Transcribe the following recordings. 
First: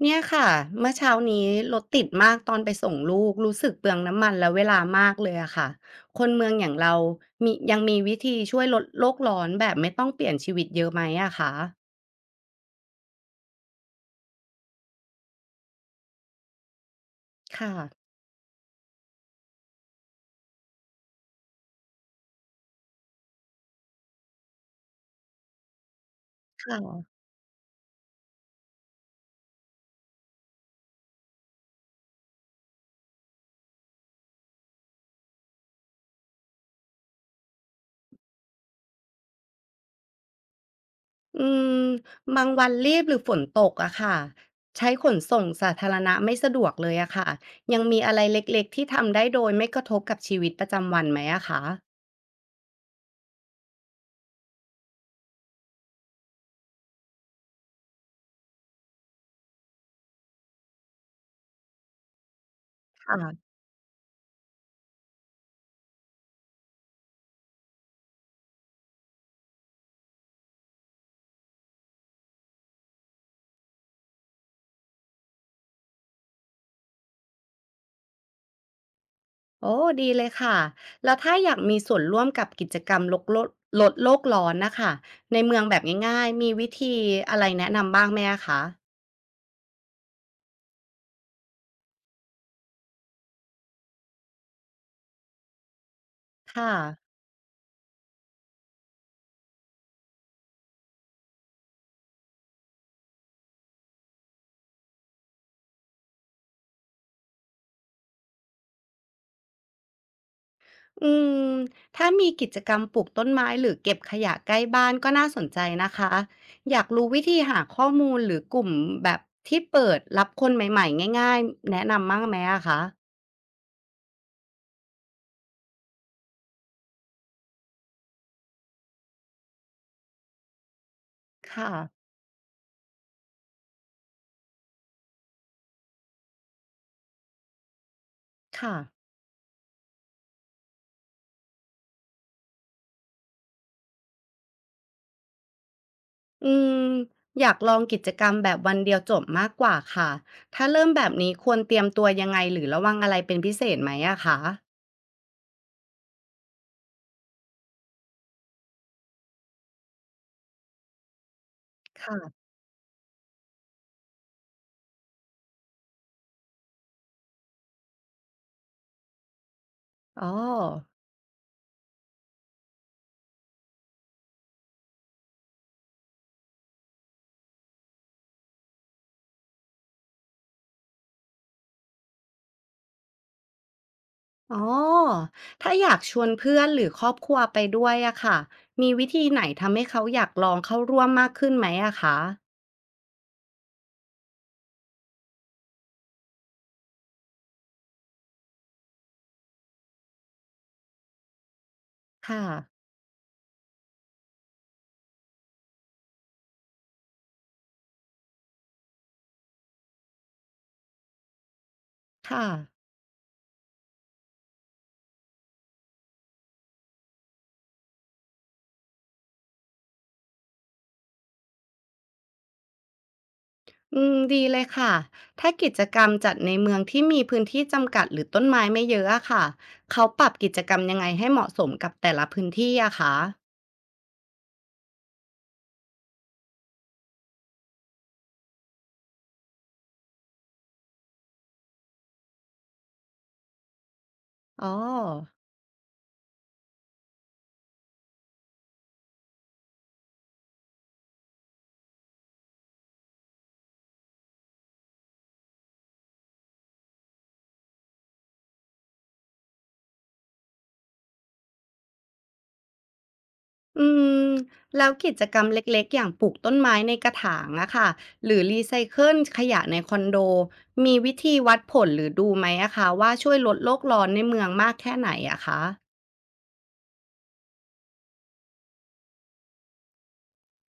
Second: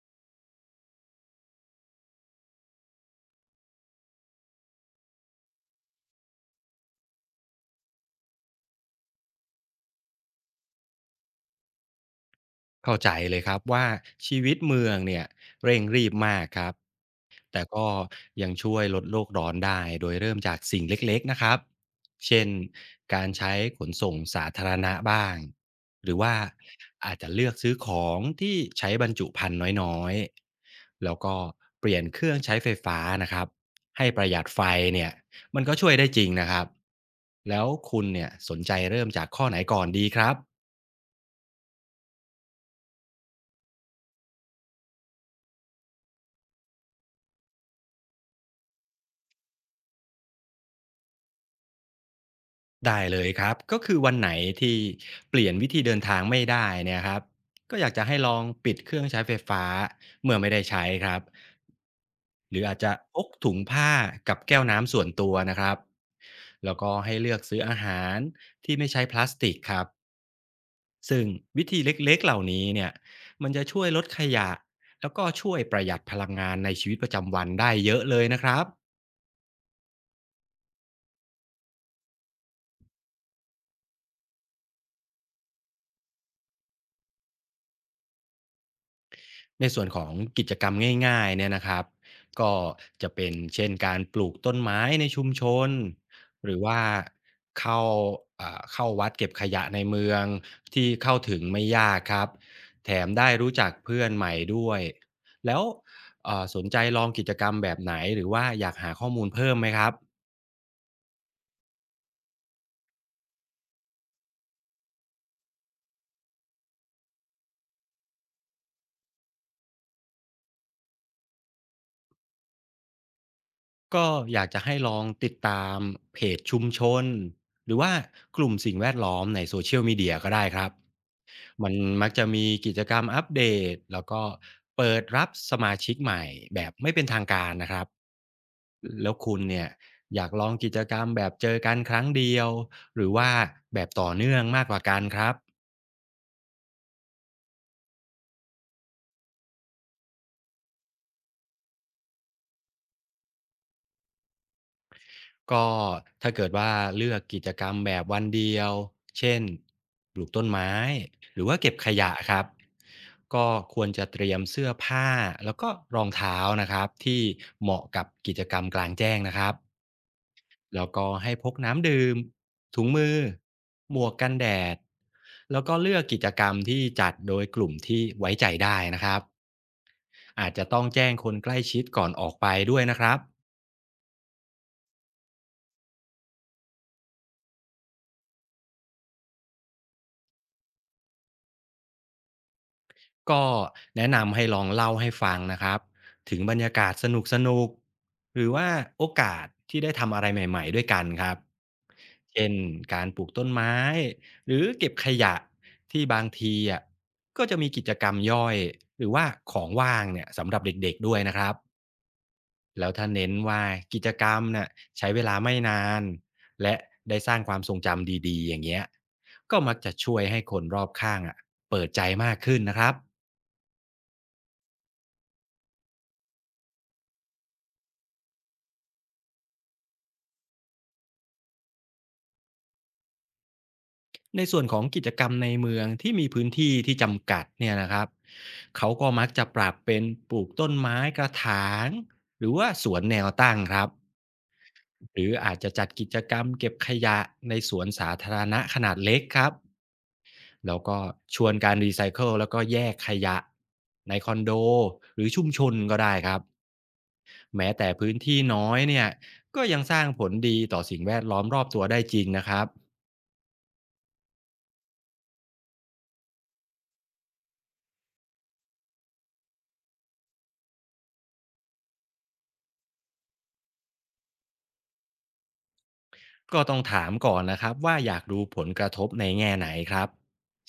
เนี่ยค่ะเมื่อเช้านี้รถติดมากตอนไปส่งลูกรู้สึกเปลืองน้ำมันและเวลามากเลยอะค่ะคนเมืองอย่างเรามียังมีวิธีช่วยลดโลกร้อนแบบไม่ต้องเปลี่ยนชีวิตเยอะไหมอะคะเข้าใจเลยครับว่าชีวิตเมืองเนี่ยเร่งรีบมากครับแต่ค่ะก็ยังช่วยลดโลกร้อนได้โดยเริ่มจากสิ่งเล็กๆนะครับเช่นการใช้ขนส่งสาธารณะบ้างหรือว่าค่ะอาจจะเลือกซื้อของที่ใช้บรรจุภัณฑ์น้อยๆแล้วก็เปลี่ยนเครื่องใช้ไฟฟ้านะครับให้ประหยัดไฟเนี่ยมันก็ช่วยได้จริงนะครับแล้วคุณเนี่ยสนใจเริ่มจากข้อไหนก่อนดีครับ อืมบางวันรีบหรือฝนตกอะค่ะใช้ขนส่งสาธารณะไม่สะดวกเลยอะค่ะยังมีอะไรเล็กๆที่ทำได้โดยไม่กระทบกับชีวิตประจำวันไหมอะคะได้เลยครับก็คือวันไหนที่เปลี่ยนวิธีเดินทางไม่ได้เนี่ยครับก็อยากจะให้ลองปิดเครื่องใช้ไฟฟ้าเมื่อไม่ได้ใช้ครับหรืออาจจะพกค่ะ ถุงผ้ากับแก้วน้ำส่วนตัวนะครับแล้วก็ให้เลือกซื้ออาหารที่ไม่ใช้พลาสติกครับซึ่งวิธีเล็กๆเหล่านี้เนี่ยมันจะช่วยลดขยะแล้วก็ช่วยประหยัดพลังงานในชีวิตประจำวันได้เยอะเลยนะครับ โอ้ดีเลยค่ะแล้วถ้าอยากมีส่วนร่วมกับกิจกรรมลดโลกร้อนนะคะในเมืองแบบง่ายๆมีวิธีอะไรแนะนำบ้างไหมอะคะในส่วนของกิจกรรมง่ายๆเนี่ยนะครับก็จะเป็นเช่นการปลูกต้นไม้ในชุมชนหรือค่ะว่าเข้าเข้าวัดเก็บขยะในเมืองที่เข้าถึงไม่ยากครับแถมได้รู้จักเพื่อนใหม่ด้วยแล้วสนใจลองกิจกรรมแบบไหนหรือว่าอยากหาข้อมูลเพิ่มไหมครับอืมถ้ามีกิจกรรมปลูกต้นไม้หรือเก็บขยะใกล้บ้านก็น่าสนใจนะคะอยากรู้วิธีหาข้อมูลหรือกลุ่มแบบที่เปิดรับคนใหม่ๆง่ายๆแนะนำบ้างไหมอะคะก็อยากจะให้ลองติดตามเพจชุมชนหรือว่ากลุ่มสิ่งแวดล้อมใน Social Media ก็ได้ครับ มัค่ะนมักจะมีกิจกรรมอัปเดตแล้วก็เปิดรับสมาชิกใหม่แบบไม่เป็นทางการนะครับค่ะ แล้วคุณเนี่ยอยากลองกิจกรรมแบบเจอกันครั้งเดียวหรือว่าแบบต่อเนื่องมากกว่ากันครับอืมอยากลองกิจกรรมแบบวันเดียวจบมากกว่าค่ะ ถ้าเริ่มแบบนี้ควรเตรียมตัวยังไงหรือระวังอะไรเป็นพิเศษไหมอะคะก็ถ้าเกิดว่าเลือกกิจกรรมแบบวันเดียวเช่นปลูกต้นไม้หรือว่าเก็บขยะครับค่ะก็ควรจะเตรียมเสื้อผ้าแล้วก็รองเท้านะครับที่เหมาะกับกิจกรรมกลางแจ้งนะครับ อ๋อแล้วก็ให้พกน้ำดื่มถุงมือหมวกกันแดดแล้วก็เลือกกิจกรรมที่จัดโดยกลุ่มที่ไว้ใจได้นะครับอาจจะต้องแจ้งคนใกล้ชิดก่อนออกไปด้วยนะครับ อ๋อถ้าอยากชวนเพื่อนหรือครอบครัวไปด้วยอะค่ะมีวิธีไหนทำให้เขาอยากลองเข้าร่วมมากขึ้นไหมอะคะก็แนะนำให้ลองเล่าให้ฟังนะครับถึงบรรยากาศสนุกๆหรือว่าโอกาสที่ได้ทำอะไรใหม่ๆด้วยกันครับค่ะเช่นการปลูกต้นไม้หรือเก็บขยะที่บางทีอ่ะก็จะมีกิจกรรมย่อยหรือว่าของว่างเนี่ยสำหรับเด็กๆด้วยนะครับค่ะแล้วถ้าเน้นว่ากิจกรรมน่ะใช้เวลาไม่นานและได้สร้างความทรงจำดีๆอย่างเงี้ยก็มักจะช่วยให้คนรอบข้างอ่ะเปิดใจมากขึ้นนะครับ อืมดีเลยค่ะถ้ากิจกรรมจัดในเมืองที่มีพื้นที่จำกัดหรือต้นไม้ไม่เยอะอะค่ะเขาปรับกิจกรรมยังไงให้เหมาะสมกับแต่ละพื้นที่อะคะ ในส่วนของกิจกรรมในเมืองที่มีพื้นที่ที่จำกัดเนี่ยนะครับเขาก็มักจะปรับเป็นปลูกต้นไม้กระถางหรือว่าสวนแนวตั้งครับอ๋อ หรืออาจจะจัดกิจกรรมเก็บขยะในสวนสาธารณะขนาดเล็กครับแล้วก็ชวนการรีไซเคิลแล้วก็แยกขยะในคอนโดหรือชุมชนก็ได้ครับแม้แต่พื้นที่น้อยเนี่ยก็ยังสร้างผลดีต่อสิ่งแวดล้อมรอบตัวได้จริงนะครับ อืม แล้วกิจกรรมเล็กๆ อย่างปลูกต้นไม้ในกระถางอะค่ะหรือรีไซเคิลขยะในคอนโด มีวิธีวัดผลหรือดูไหมอะคะว่าช่วยลดโลกร้อนในเมืองมากแค่ไหนอะคะ ก็ต้องถามก่อนนะครับว่าอยากดูผลกระทบในแง่ไหนครับ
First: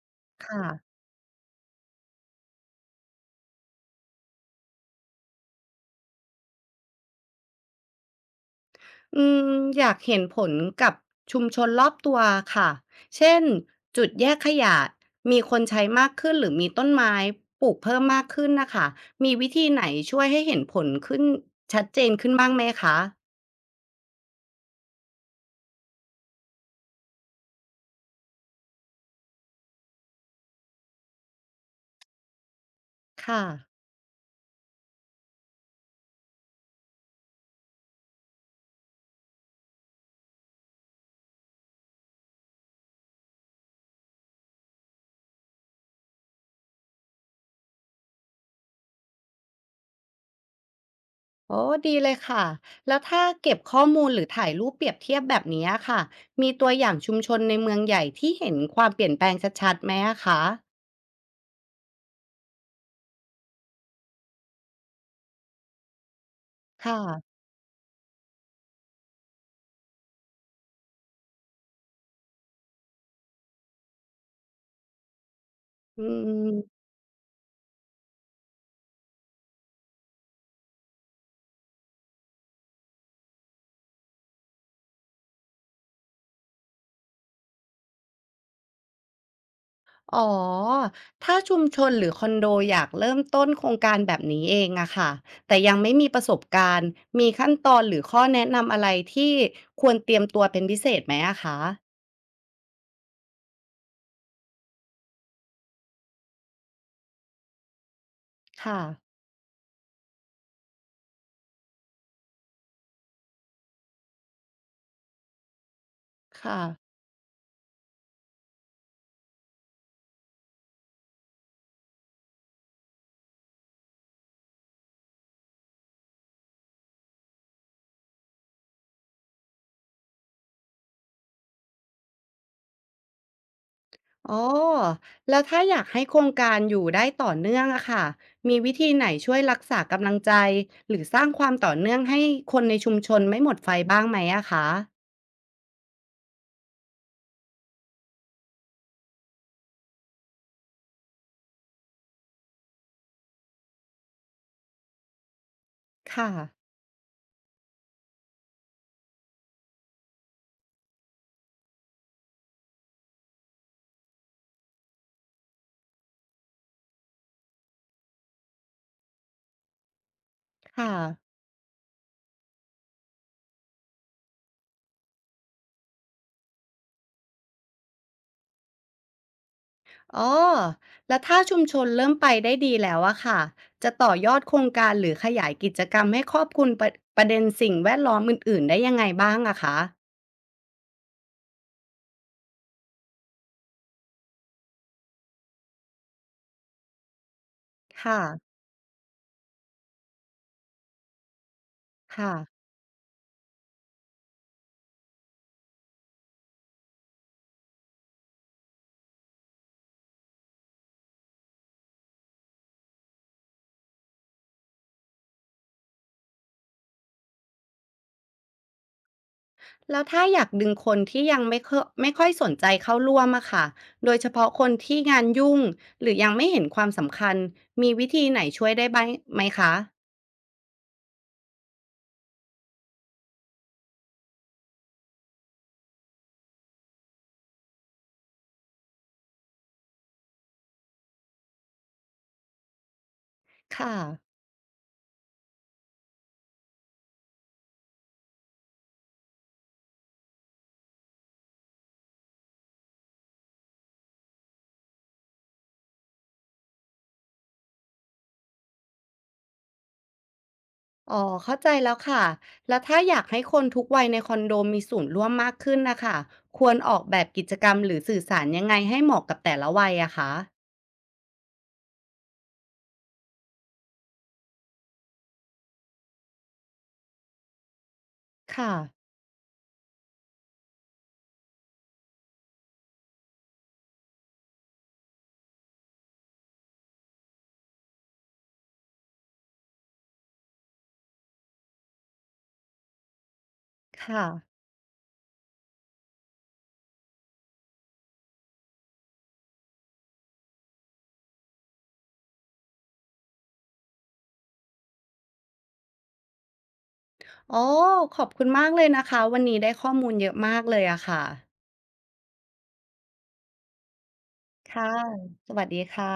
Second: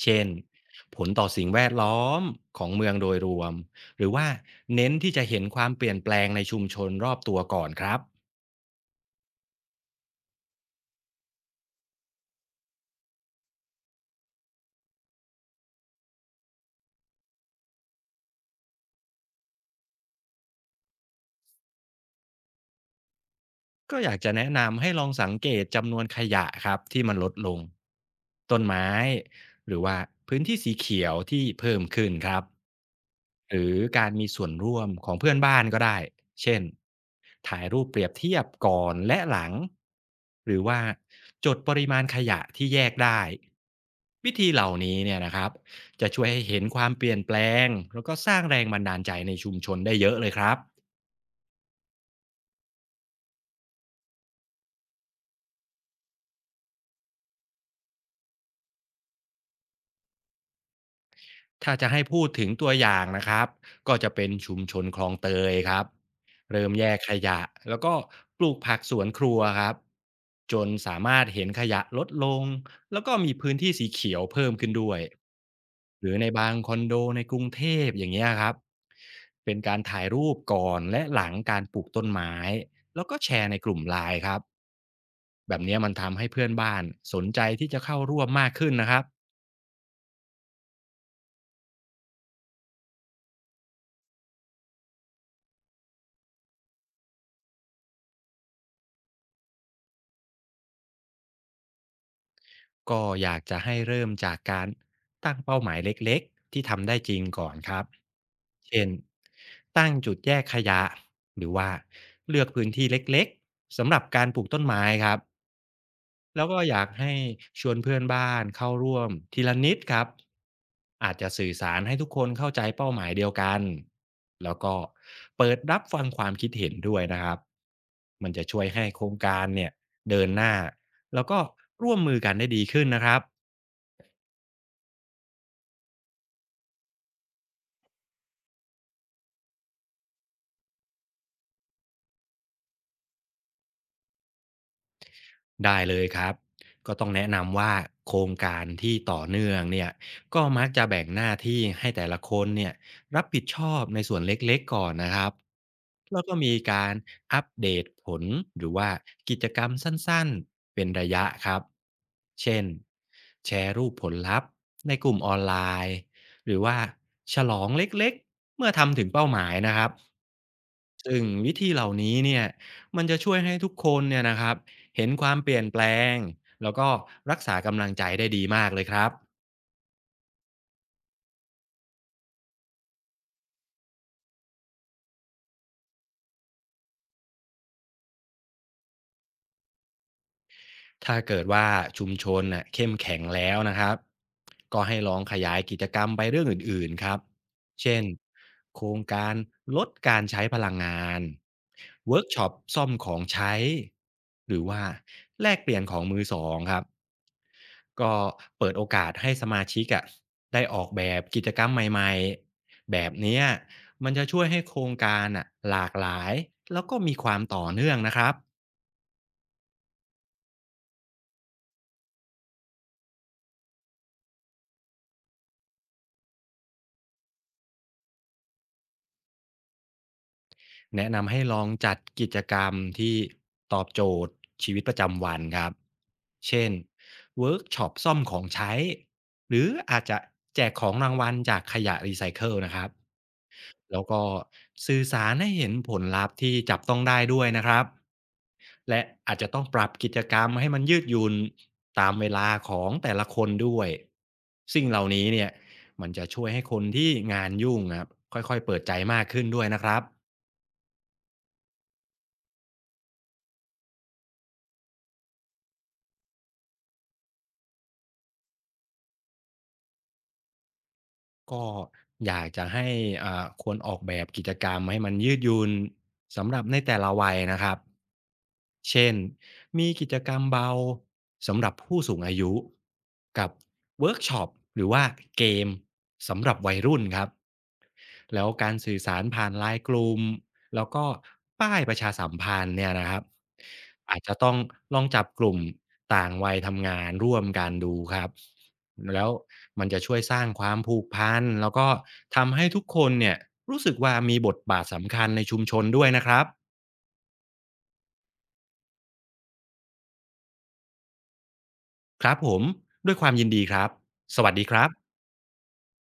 เช่นค่ะผลต่อสิ่งแวดล้อมของเมืองโดยรวม หรือว่าเน้นที่จะเห็นความเปลี่ยนแปลงในชุมชนรอบตัวก่อนครับ อืมอยากเห็นผลกับชุมชนรอบตัวค่ะ เช่น จุดแยกขยะมีคนใช้มากขึ้นหรือมีต้นไม้ปลูกเพิ่มมากขึ้นนะคะ มีวิธีไหนช่วยให้เห็นผลขึ้นชัดเจนขึ้นบ้างไหมคะก็อยากจะแนะนำให้ลองสังเกตจำนวนขยะครับที่มันลดลงต้นไม้หรือว่าพื้นที่สีเขียวที่เพิ่มขึ้นครับค่ะ หรือการมีส่วนร่วมของเพื่อนบ้านก็ได้เช่นถ่ายรูปเปรียบเทียบก่อนและหลังหรือว่าจดปริมาณขยะที่แยกได้วิธีเหล่านี้เนี่ยนะครับจะช่วยให้เห็นความเปลี่ยนแปลงแล้วก็สร้างแรงบันดาลใจในชุมชนได้เยอะเลยครับ โอ้ดีเลยค่ะแล้วถ้าเก็บข้อมูลหรือถ่ายรูปเปรียบเทียบแบบนี้ค่ะมีตัวอย่างชุมชนในเมืองใหญ่ที่เห็นความเปลี่ยนแปลงชัดๆไหมอะคะถ้าจะให้พูดถึงตัวอย่างนะครับก็จะเป็นชุมชนคลองเตยครับเริ่มแยค่ะกขยะแล้วก็ปลูกผักสวนครัวครับจนสามารถเห็นขยะลดลงแล้วก็มีพื้นที่สีเขียวเพิ่มขึ้นด้วยอืหรือในบางคอมนโดในกรุงเทพอย่างเงี้ยครับเป็นการถ่ายรูปก่อนและหลังการปลูกต้นไม้แล้วก็แชร์ในกลุ่มไลน์ครับแบบเนี้ยมันทำให้เพื่อนบ้านสนใจที่จะเข้าร่วมมากขึ้นนะครับ อ๋อถ้าชุมชนหรือคอนโดอยากเริ่มต้นโครงการแบบนี้เองอะค่ะแต่ยังไม่มีประสบการณ์มีขั้นตอนหรือข้อแนะนำอะไรที่ควรเตรียมตัวเป็นพิเศษไหมอะคะก็อยากจะให้เริ่มจากการตั้งเป้าหมายเล็กๆที่ทำได้จริงก่อนครับค่ะเช่นตั้งจุดแยกขยะหรือว่าเลือกพื้นที่เล็กๆสำหรับการปลูกต้นไม้ครับแล้วก็ค่ะ อยากให้ชวนเพื่อนบ้านเข้าร่วมทีละนิดครับอาจจะสื่อสารให้ทุกคนเข้าใจเป้าหมายเดียวกันแล้วก็เปิดรับฟังความคิดเห็นด้วยนะครับมันจะช่วยให้โครงการเนี่ยเดินหน้าแล้วก็ร่วมมือกันได้ดีขึ้นนะครับ อ๋อแล้วถ้าอยากให้โครงการอยู่ได้ต่อเนื่องอะค่ะมีวิธีไหนช่วยรักษากำลังใจหรือสร้างความต่อเนื่องให้คนในชุมชนไม่หมดไฟบ้างไหมอะคะได้เลยครับ ก็ต้องแนะนำว่าโครงการที่ต่อเนื่องเนี่ยก็มักจะแบ่งหน้าที่ให้แต่ละคนเนี่ยรับผิดชอบในส่วนเล็กๆก่อนนะครับแล้วค่ะก็มีการอัปเดตผลหรือว่ากิจกรรมสั้นๆเป็นระยะครับเช่นแชร์รูปผลลัพธ์ในกลุ่มออนไลน์หรือว่าฉลองเล็กๆเมื่อทำถึงเป้าหมายนะครับค่ะซึ่งวิธีเหล่านี้เนี่ยมันจะช่วยให้ทุกคนเนี่ยนะครับ เห็นความเปลี่ยนแปลงแล้วก็รักษากำลังใจได้ดีมากเลยครับ อ๋อแล้วถ้าชุมชนเริ่มไปได้ดีแล้วอะค่ะจะต่อยอดโครงการหรือขยายกิจกรรมให้ครอบคลุมประเด็นสิ่งแวดล้อมอื่นๆได้ยังไงบ้างอะคะถ้าเกิดว่าชุมชนน่ะเข้มแข็งแล้วนะครับก็ให้ลองขยายกิจกรรมไปเรื่องอื่นๆครับเช่นค่ะโครงการลดการใช้พลังงานเวิร์กค่ะ ช็อปซ่อมของใช้หรือว่าแลกเปลี่ยนของมือสองครับก็เปิดโอกาสให้สมาชิกอะได้ออกแบบกิจกรรมใหม่ๆแบบเนี้ยมันจะช่วยให้โครงการอะหลากหลายแล้วก็มีความต่อเนื่องนะครับ แล้วถ้าอยากดึงคนที่ยังไม่ค่อยสนใจเข้าร่วมอะค่ะโดยเฉพาะคนที่งานยุ่งหรือยังไม่เห็นความสำคัญมีวิธีไหนช่วยได้บ้างไหมคะแนะนำให้ลองจัดกิจกรรมที่ตอบโจทย์ชีวิตประจำวันครับเช่นเวิร์กช็อปซ่อมของใช้หรืออาจจะแจกของรางวัลจากขยะรีไซเคิลนะครับค่ะแล้วก็สื่อสารให้เห็นผลลัพธ์ที่จับต้องได้ด้วยนะครับและอาจจะต้องปรับกิจกรรมให้มันยืดหยุ่นตามเวลาของแต่ละคนด้วยสิ่งเหล่านี้เนี่ยมันจะช่วยให้คนที่งานยุ่งครับค่อยๆเปิดใจมากขึ้นด้วยนะครับ อ๋อเข้าใจแล้วค่ะ แล้วถ้าอยากให้คนทุกวัยในคอนโดมีส่วนร่วมมากขึ้นนะค่ะควรออกแบบกิจกรรมหรือสื่อสารยังไงให้เหมาะกับแต่ละวัยอะคะ ก็อยากจะให้ควรออกแบบกิจกรรมให้มันยืดหยุ่นสำหรับในแต่ละวัยนะครับค่ะ เช่นมีกิจกรรมเบาสำหรับผู้สูงอายุกับเวิร์กช็อปหรือว่าเกมสำหรับวัยรุ่นครับแล้วการสื่อสารผ่านไลน์กลุ่มแล้วก็ป้ายประชาสัมพันธ์เนี่ยนะครับอาจค่ะจะต้องลองจับกลุ่มต่างวัยทำงานร่วมกันดูครับ แล้วมันจะช่วยสร้างความผูกพันแล้วก็ทำให้ทุกคนเนี่ยรู้สึกว่ามีบทบาทสำคัญในชุมชนด้วยนะครับอ๋อขอบคุณมากเลยนะคะวันนี้ได้ข้อมูลเยอะมากเลยอะค่ะครับผมด้วยความยินดีครับสวัสดีครัค่ะบสวัสดีค่ะ